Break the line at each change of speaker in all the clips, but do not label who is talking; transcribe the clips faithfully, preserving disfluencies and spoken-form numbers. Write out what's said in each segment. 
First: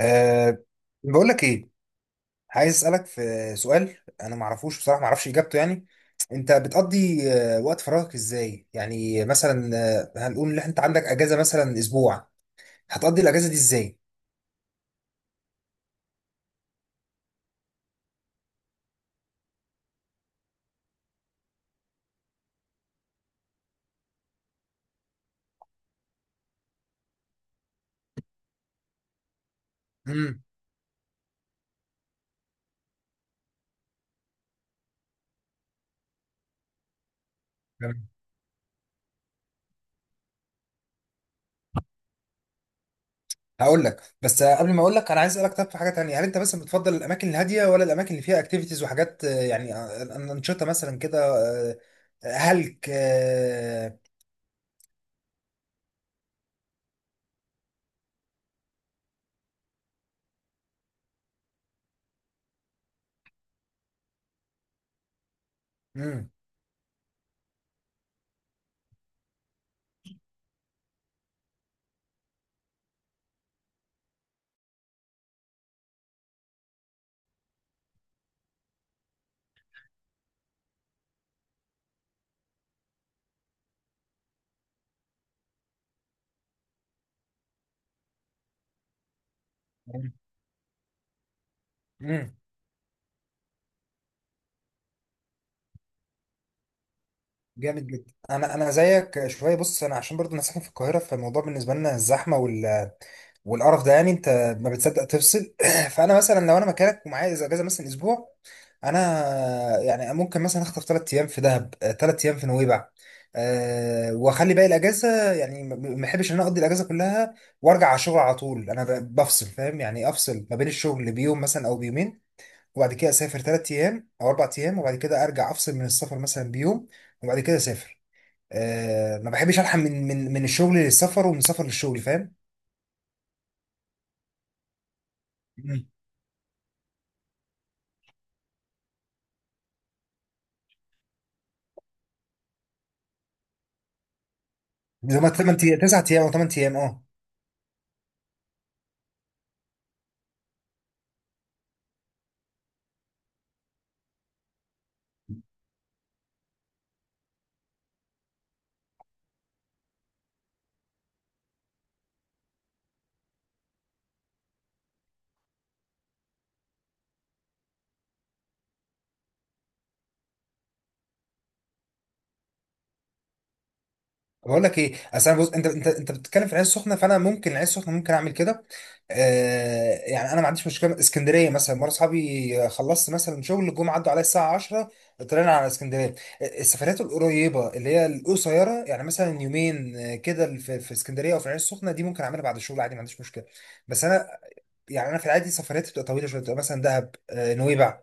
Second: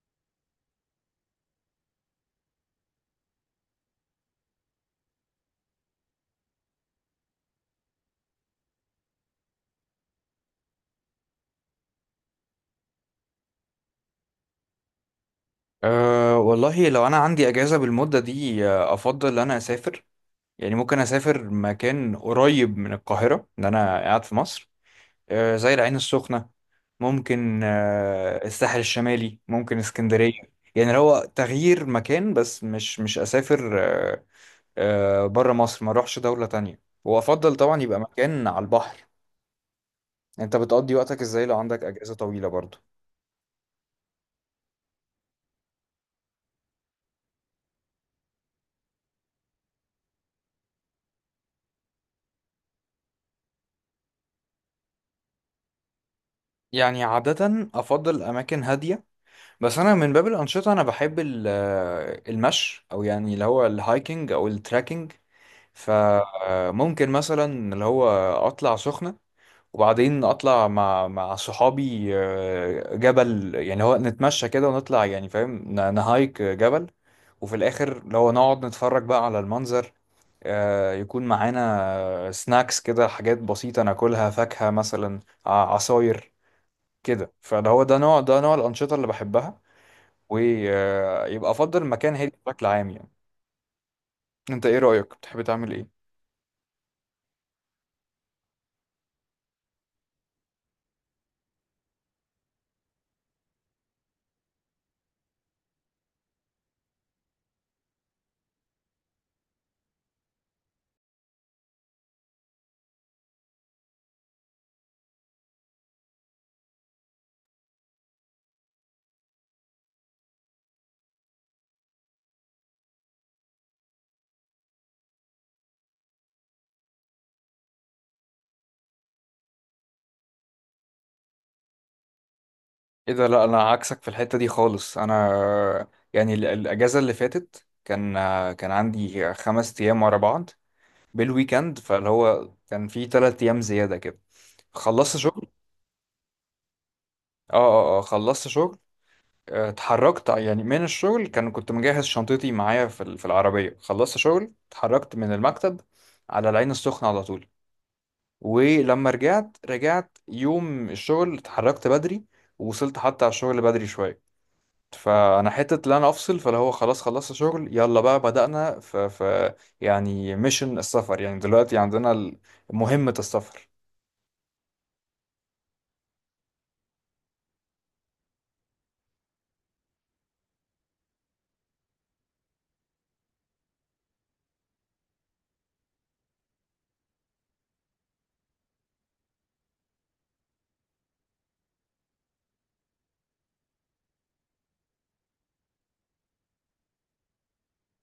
أه. بقول لك ايه، عايز اسالك في سؤال. انا ما اعرفوش بصراحه، ما اعرفش اجابته. يعني انت بتقضي آه، وقت فراغك ازاي؟ يعني مثلا آه، هنقول ان انت عندك اجازه مثلا اسبوع، هتقضي الاجازه دي ازاي؟
أه والله لو أنا عندي أجازة بالمدة دي آه، أفضل إن أنا أسافر. يعني ممكن أسافر مكان قريب من القاهرة إن أنا قاعد في مصر، أه زي العين السخنة. ممكن أه الساحل الشمالي، ممكن اسكندرية.
امم.
يعني لو هو تغيير مكان، بس مش مش أسافر أه أه بره مصر، ما أروحش دولة تانية، وأفضل طبعا يبقى مكان على البحر. أنت بتقضي وقتك إزاي لو عندك أجازة طويلة برضو؟
هقول لك، بس آه، قبل ما اقول لك انا عايز اسالك. طب في حاجه تانية: هل انت مثلا بتفضل الاماكن الهاديه ولا الاماكن اللي فيها اكتيفيتيز وحاجات، آه، يعني آه، انشطه مثلا كده آه، هلك.
يعني عادة أفضل أماكن هادية. بس انا من باب الانشطه انا بحب ال- آه، المشي، او يعني اللي هو الهايكنج او التراكنج. فممكن مثلا اللي هو اطلع سخنه، وبعدين اطلع مع مع صحابي آه، جبل، يعني هو نتمشى كده ونطلع، يعني فاهم، ن- نهايك جبل. وفي الاخر اللي هو نقعد نتفرج بقى على المنظر. آه، يكون معانا سناكس كده، حاجات بسيطة ناكلها، فاكهة مثلا، ع- عصاير كده. فده هو ده نوع ده نوع الأنشطة اللي بحبها. ويبقى افضل المكان هادي
امم.
بشكل عام يعني. انت ايه رأيك، بتحب تعمل ايه؟
جامد جدا. انا انا زيك شويه. بص، انا عشان برضو انا ساكن في القاهره، فالموضوع بالنسبه لنا الزحمه وال... والقرف ده، يعني انت ما بتصدق تفصل. فانا مثلا لو انا مكانك ومعايا إذا اجازه مثلا اسبوع، انا يعني ممكن مثلا اخطف ثلاث ايام في دهب، ثلاث ايام في نويبع. أه واخلي باقي الاجازه. يعني ما ما احبش ان انا اقضي الاجازه كلها وارجع على الشغل على طول. انا ب- بفصل، فاهم؟ يعني افصل ما بين الشغل بيوم مثلا او بيومين، وبعد كده اسافر ثلاث ايام او اربع ايام، وبعد كده ارجع افصل من السفر مثلا بيوم، وبعد كده اسافر. آه ما بحبش الحق من من من الشغل للسفر ومن السفر للشغل، فاهم؟
ايه ده، لا انا عكسك في الحتة دي خالص. انا
مم.
يعني ال- الاجازة اللي فاتت، كان كان عندي خمس ايام ورا بعض بالويكند، فاللي هو كان في تلات ايام زيادة كده. خلصت
زي ما
شغل.
تمن تسع ايام او تمن ايام، اه.
اه اه اه، خلصت شغل. آه، اتحركت يعني من الشغل، كان كنت مجهز شنطتي معايا في ال- في العربية. خلصت شغل، اتحركت من المكتب على العين السخنة على طول. ولما رجعت، رجعت يوم الشغل، اتحركت بدري ووصلت حتى على الشغل بدري شوية. فانا حتة اللي انا افصل فاللي هو خلاص خلصت شغل، يلا بقى بدأنا ف, ف يعني ميشن السفر. يعني دلوقتي عندنا ال- مهمة السفر.
بقول لك ايه، اصل انا بص، انت انت انت بتتكلم في العين السخنه، فانا ممكن العين السخنه ممكن اعمل كده. آه، يعني انا ما عنديش مشكله. اسكندريه مثلا مره اصحابي خلصت مثلا شغل، جم عدوا عليا الساعه عشره، طلعنا على اسكندريه. السفرات القريبه اللي هي القصيره، يعني مثلا يومين آه، كده، في في اسكندريه او في العين السخنه، دي ممكن اعملها بعد الشغل عادي، ما عنديش مشكله. بس انا يعني انا في العادي سفرياتي بتبقى طويله شويه، بتبقى مثلا دهب آه، نويبع،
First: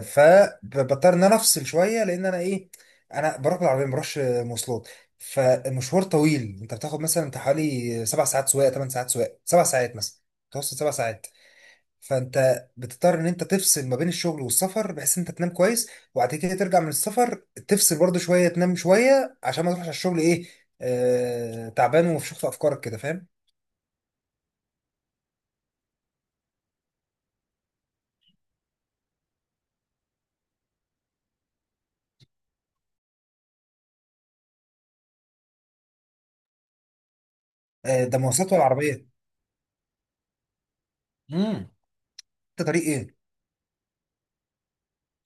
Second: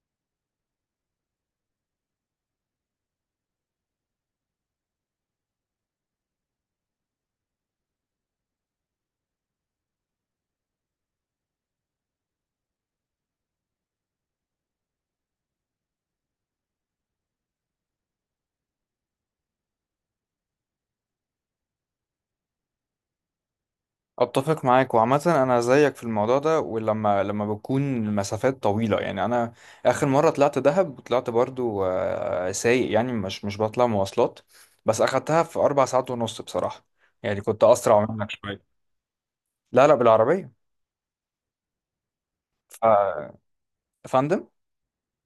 فبضطر ان انا افصل شويه، لان انا ايه، انا بروح بالعربيه ما بروحش مواصلات. فمشوار طويل، انت بتاخد مثلا انت حوالي سبع ساعات سواقه، ثمان ساعات سواقه، سبع ساعات مثلا، متوسط سبع ساعات. فانت بتضطر ان انت تفصل ما بين الشغل والسفر بحيث ان انت تنام كويس، وبعد كده ترجع من السفر تفصل برضه شويه، تنام شويه عشان ما تروحش على الشغل ايه، آه تعبان ومفشوخ في افكارك كده، فاهم؟
اتفق معاك، وعامة انا زيك في الموضوع ده. ولما لما بتكون مسافات طويلة، يعني انا اخر مرة طلعت دهب، وطلعت برضو آه، سايق، يعني مش مش بطلع مواصلات. بس اخدتها في اربع ساعات ونص بصراحة. يعني كنت
آه،
اسرع
ده
منك
مواصلات ولا
شوية.
عربيه؟
لا لا، بالعربية.
امم. انت طريق
ف...
ايه؟
فندم.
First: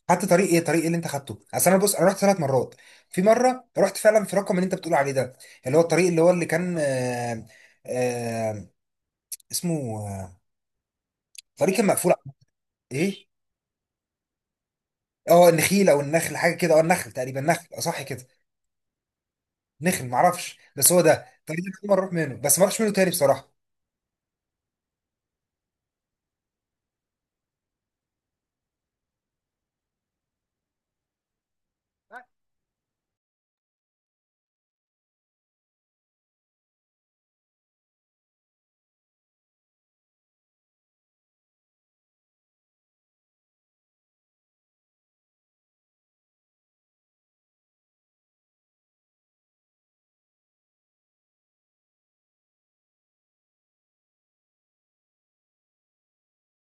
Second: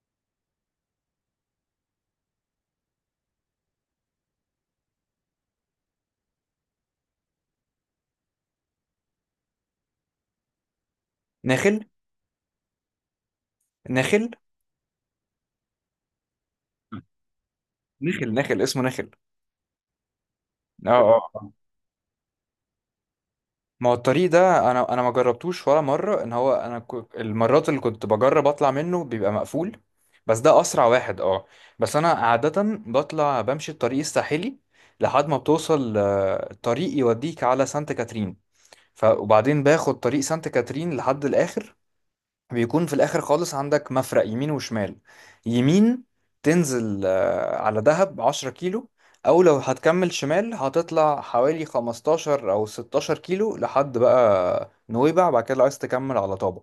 خدت طريق ايه، طريق ايه اللي انت خدته؟ اصل انا بص، انا رحت ثلاث مرات. في مره رحت فعلا في رقم اللي انت بتقول عليه ده، اللي هو الطريق اللي هو اللي كان آه آه اسمه آه، طريق
نخل.
كان مقفول. ايه؟
نخل
اه النخيل او النخل حاجه كده، اه النخل تقريبا، نخل اه صح كده.
نخل نخل اسمه نخل.
نخل معرفش
اه
بس هو ده.
اه آه.
الطريق ده كل مره اروح منه، بس ما اروحش منه تاني بصراحه.
ما هو الطريق ده، انا انا ما جربتوش ولا مرة. ان هو انا ك... المرات اللي كنت بجرب اطلع منه بيبقى مقفول، بس ده اسرع واحد اه. بس انا عادة بطلع بمشي الطريق الساحلي لحد ما بتوصل آه، الطريق يوديك على سانت كاترين. ف... وبعدين باخد طريق سانت كاترين لحد الاخر. بيكون في الاخر خالص عندك مفرق يمين وشمال. يمين تنزل آه، على دهب 10 كيلو، او لو هتكمل شمال هتطلع حوالي خمستاشر او 16 كيلو لحد بقى نويبع، بعد كده لو عايز تكمل على طابة.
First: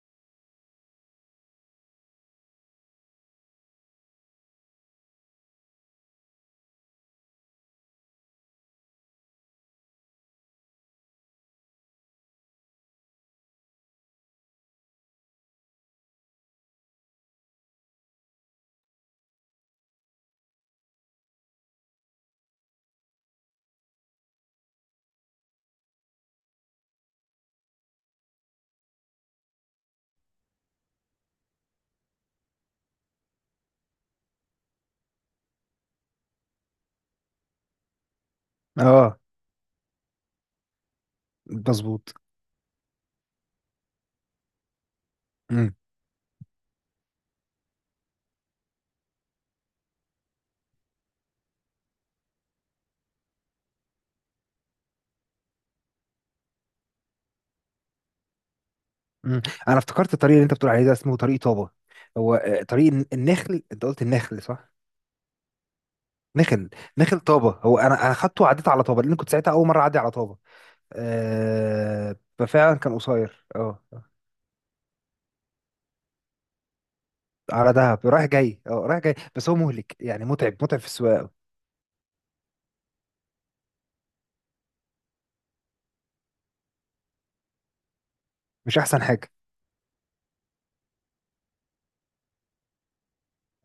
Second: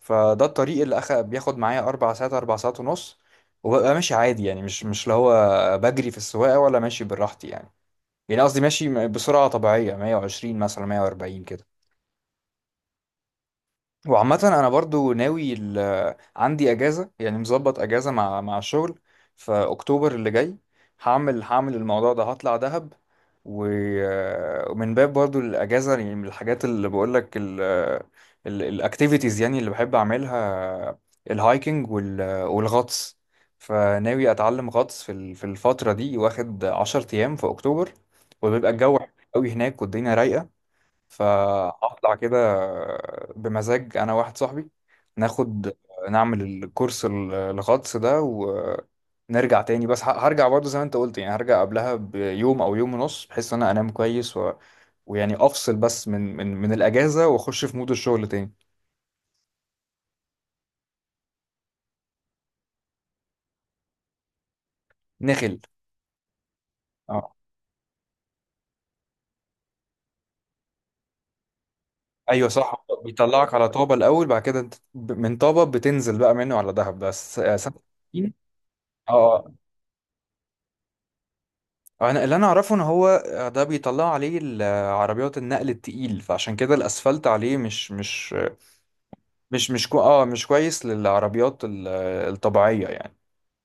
فده الطريق اللي أخ... بياخد معايا اربع ساعات، اربع ساعات ونص. وببقى ماشي عادي يعني، مش مش اللي هو بجري في السواقة، ولا ماشي براحتي يعني. يعني قصدي ماشي بسرعة طبيعية، مية وعشرين مثلا، مية واربعين كده. وعامة أنا برضو ناوي ال... عندي أجازة يعني، مظبط أجازة مع مع الشغل في أكتوبر اللي جاي. هعمل هعمل الموضوع ده، هطلع دهب. و... ومن باب برضو الأجازة، يعني من الحاجات اللي بقولك ال... ال... الأكتيفيتيز يعني اللي بحب أعملها، الهايكنج وال... والغطس. فناوي أتعلم غطس في ال... في الفترة دي، واخد عشر أيام في أكتوبر. وبيبقى الجو حلو
اه.
أوي هناك، والدنيا رايقة.
مظبوط.
فهطلع كده بمزاج، انا واحد صاحبي، ناخد
امم.
نعمل الكورس ال- الغطس ده، ونرجع تاني. بس ه- هرجع برضه زي ما انت قلت، يعني هرجع قبلها بيوم او يوم ونص، بحيث ان انا انام كويس و... ويعني افصل بس من من من الاجازه، واخش في مود الشغل تاني.
امم. انا افتكرت الطريق اللي انت بتقول عليه ده اسمه طريق طابة. هو آه، طريق الن- النخل، انت قلت النخل صح؟
نخل،
نخل. نخل
اه.
طابه. هو انا انا خدته وعديت على طابه لان كنت ساعتها اول مره اعدي على طابه. أه،
ايوه
ففعلا
صح،
كان قصير
بيطلعك على
اه.
طابه الاول، بعد كده انت ب- من طابه بتنزل بقى منه على دهب. بس آه،
على
سانت
دهب رايح
كاترين.
جاي، اه رايح
اه
جاي. بس
آه.
هو مهلك يعني، متعب، متعب في السواقه أوي.
آه، انا اللي انا اعرفه ان هو آه، ده بيطلع عليه ال- آه، عربيات النقل التقيل، فعشان كده الاسفلت عليه مش مش
مش احسن حاجه.
مش مش كو اه مش كويس للعربيات ال- الطبيعيه يعني.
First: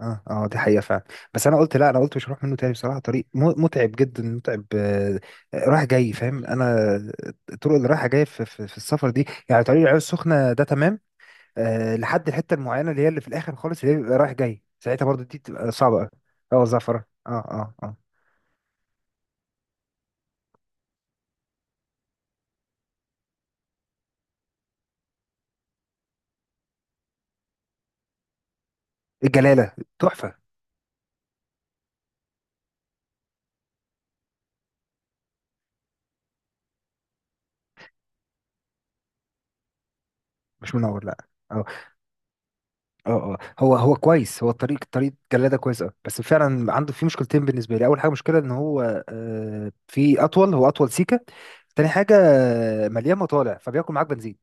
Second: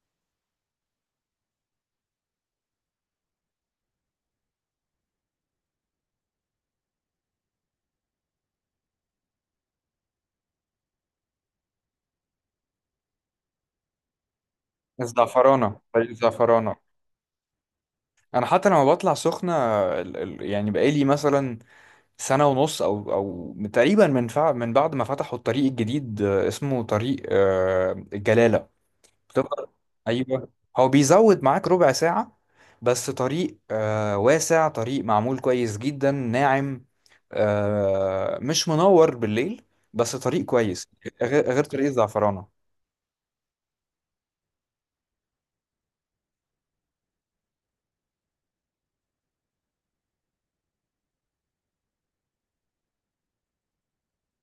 اه، اه، دي حقيقه فعلا. بس انا قلت لا، انا قلت مش هروح منه تاني بصراحه. طريق م- متعب جدا، متعب، آه رايح جاي، فاهم انا؟ الطرق اللي رايحه جايه في, في, في السفر دي، يعني طريق العين السخنه ده تمام آه لحد الحته المعينه اللي هي اللي في الاخر خالص اللي هي بيبقى رايح جاي ساعتها، برضو دي بتبقى
الزعفرانه،
صعبه
طريق
قوي. اه،
الزعفرانه.
زعفرة، اه اه اه.
انا حتى لما بطلع سخنه، ال- ال- يعني بقالي مثلا سنه ونص او او تقريبا، من فع من بعد ما فتحوا الطريق الجديد، آه، اسمه طريق آه، الجلاله، بتفضل.
الجلاله. تحفه.
ايوه، هو بيزود معاك ربع ساعة، بس طريق آه واسع، طريق معمول كويس جدا، ناعم. آه مش منور بالليل، بس طريق
مش
كويس،
منور، لا.
غير غير
اه
طريق الزعفرانة.
اه اه، هو هو كويس، هو الطريق طريق جلاله كويس اه. بس فعلا عنده في مشكلتين بالنسبه لي. اول حاجه مشكله ان هو آه في اطول، هو اطول سيكه. تاني حاجه آه، مليان مطالع، فبياكل معاك بنزين.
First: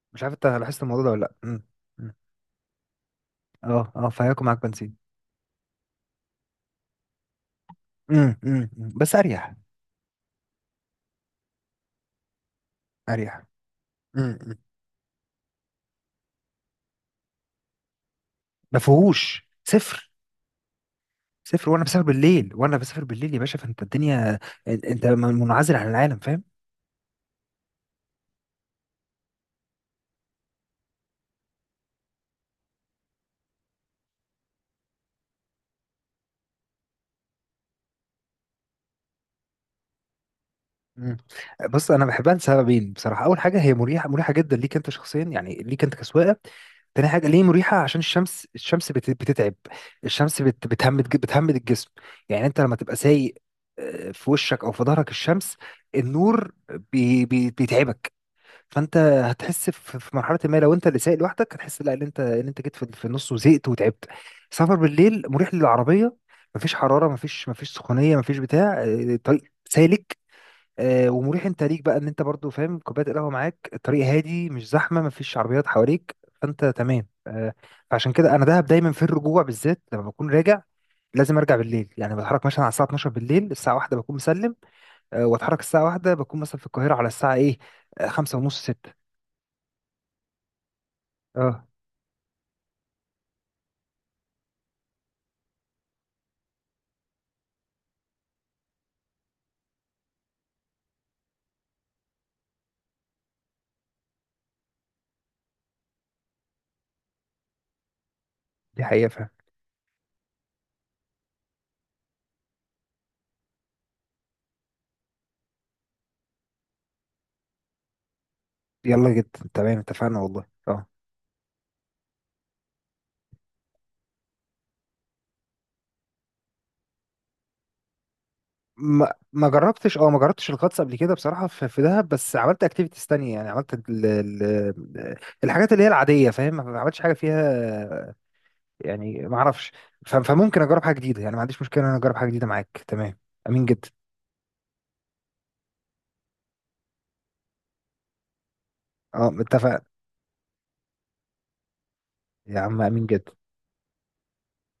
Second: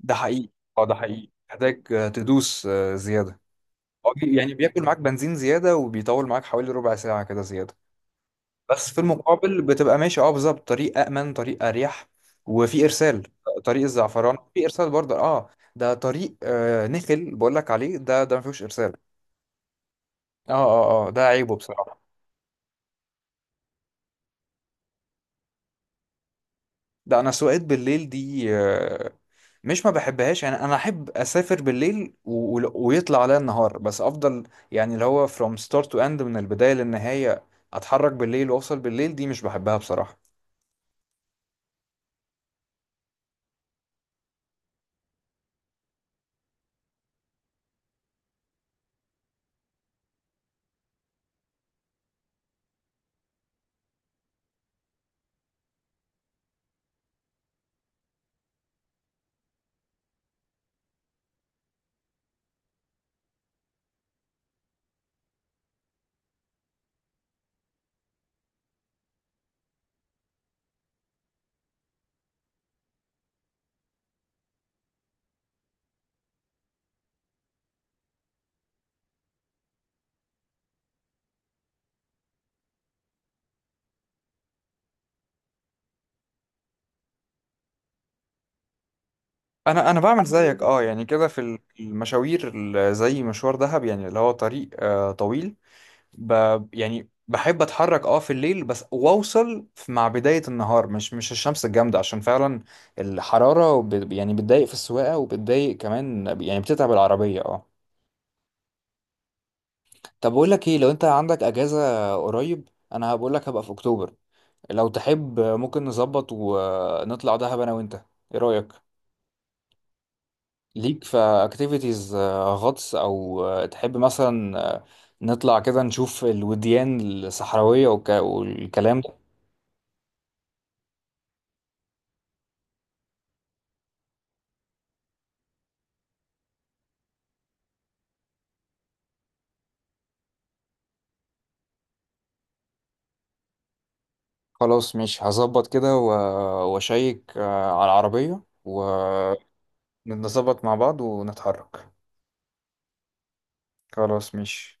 ده
مش عارف انت
حقيقي.
لاحظت
اه ده
الموضوع ده ولا
حقيقي،
لا. مم.
محتاج آه،
مم.
تدوس آه زيادة.
اه اه،
هو بي-
فهياكل
يعني
معاك
بياكل
بنزين.
معاك بنزين زيادة، وبيطول معاك حوالي ربع ساعة كده زيادة.
مم. مم.
بس
مم.
في
بس اريح.
المقابل بتبقى ماشي اه بالظبط، طريق أأمن، طريق أريح. وفي إرسال.
اريح.
طريق الزعفران
مم. مم.
في إرسال برضه، اه. ده طريق آه نخل بقول لك عليه، ده ده ما فيهوش
ما
إرسال.
فيهوش صفر.
اه اه اه، آه، ده عيبه
سافر، وانا
بصراحة.
بسافر بالليل، وانا بسافر بالليل يا باشا، فانت الدنيا، انت منعزل عن العالم، فاهم؟
ده أنا سواقات بالليل دي آه مش ما بحبهاش يعني. أنا أحب أسافر بالليل و... و- ويطلع عليا النهار بس، أفضل. يعني اللي هو from start to end، من البداية للنهاية، أتحرك بالليل وأوصل بالليل، دي مش بحبها بصراحة.
مم. بص انا بحبها لسببين بصراحه. اول حاجه هي مريحه، مريحه جدا ليك انت شخصيا، يعني ليك انت كسواقه. تاني حاجة ليه مريحة، عشان الشمس، الشمس بت- بتتعب. الشمس بت- بتهمد ج- بتهمد الجسم. يعني انت لما تبقى سايق آه، في وشك او في ظهرك الشمس، النور، بي بي بيتعبك. فانت هتحس في في مرحله ما، لو انت اللي سايق لوحدك هتحس لا ان انت ان انت جيت في في النص وزهقت وتعبت. سفر بالليل مريح للعربيه، مفيش حراره، مفيش مفيش سخونيه، مفيش بتاع آه، طريق سالك آه، ومريح. انت ليك بقى ان انت برضو فاهم، كوبايه القهوه معاك، الطريق هادي، مش زحمه، مفيش عربيات حواليك، فانت تمام آه، فعشان كده انا دهب دايما في الرجوع بالذات. لما بكون راجع لازم ارجع بالليل، يعني بتحرك مثلا على الساعه الاتناشر بالليل، الساعه واحدة بكون مسلم آه، واتحرك. الساعه واحدة بكون مثلا في القاهره على الساعه ايه، خمسه ونص سته.
انا انا بعمل زيك اه يعني، كده في ال-
اه،
المشاوير، ال- زي مشوار دهب، يعني اللي هو طريق آه طويل. ب يعني بحب اتحرك اه في الليل بس، واوصل في- مع بداية النهار، مش مش الشمس الجامدة، عشان فعلا الحرارة وب- يعني بتضايق في السواقة، وبتضايق كمان يعني بتتعب العربية اه
دي حقيقة فعلا.
طب بقول لك ايه، لو انت عندك اجازة قريب، انا هبقول لك هبقى في اكتوبر، لو تحب ممكن نظبط ونطلع دهب انا وانت، ايه رأيك؟
يلا جدا تمام، اتفقنا والله، اه.
ليك في اكتيفيتيز غطس، او آه، تحب مثلا آه، نطلع كده نشوف الوديان الصحراوية والك- والكلام
ما
ده.
ما جربتش، اه ما جربتش الغطس قبل كده بصراحة في, في دهب، بس عملت اكتيفيتيز تانية. يعني عملت ال ال الحاجات اللي هي العادية، فاهم؟ ما عملتش حاجة فيها، يعني ما اعرفش. ف- فممكن اجرب حاجة جديدة، يعني ما عنديش مشكلة ان انا اجرب حاجة جديدة معاك، تمام. امين جدا.
خلاص، مش هظبط كده و- واشيك آه، على العربية،
اه اتفقنا.
ونظبط مع بعض ونتحرك.
يا عم امين جدا.
خلاص مش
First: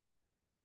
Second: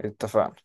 اتفقنا.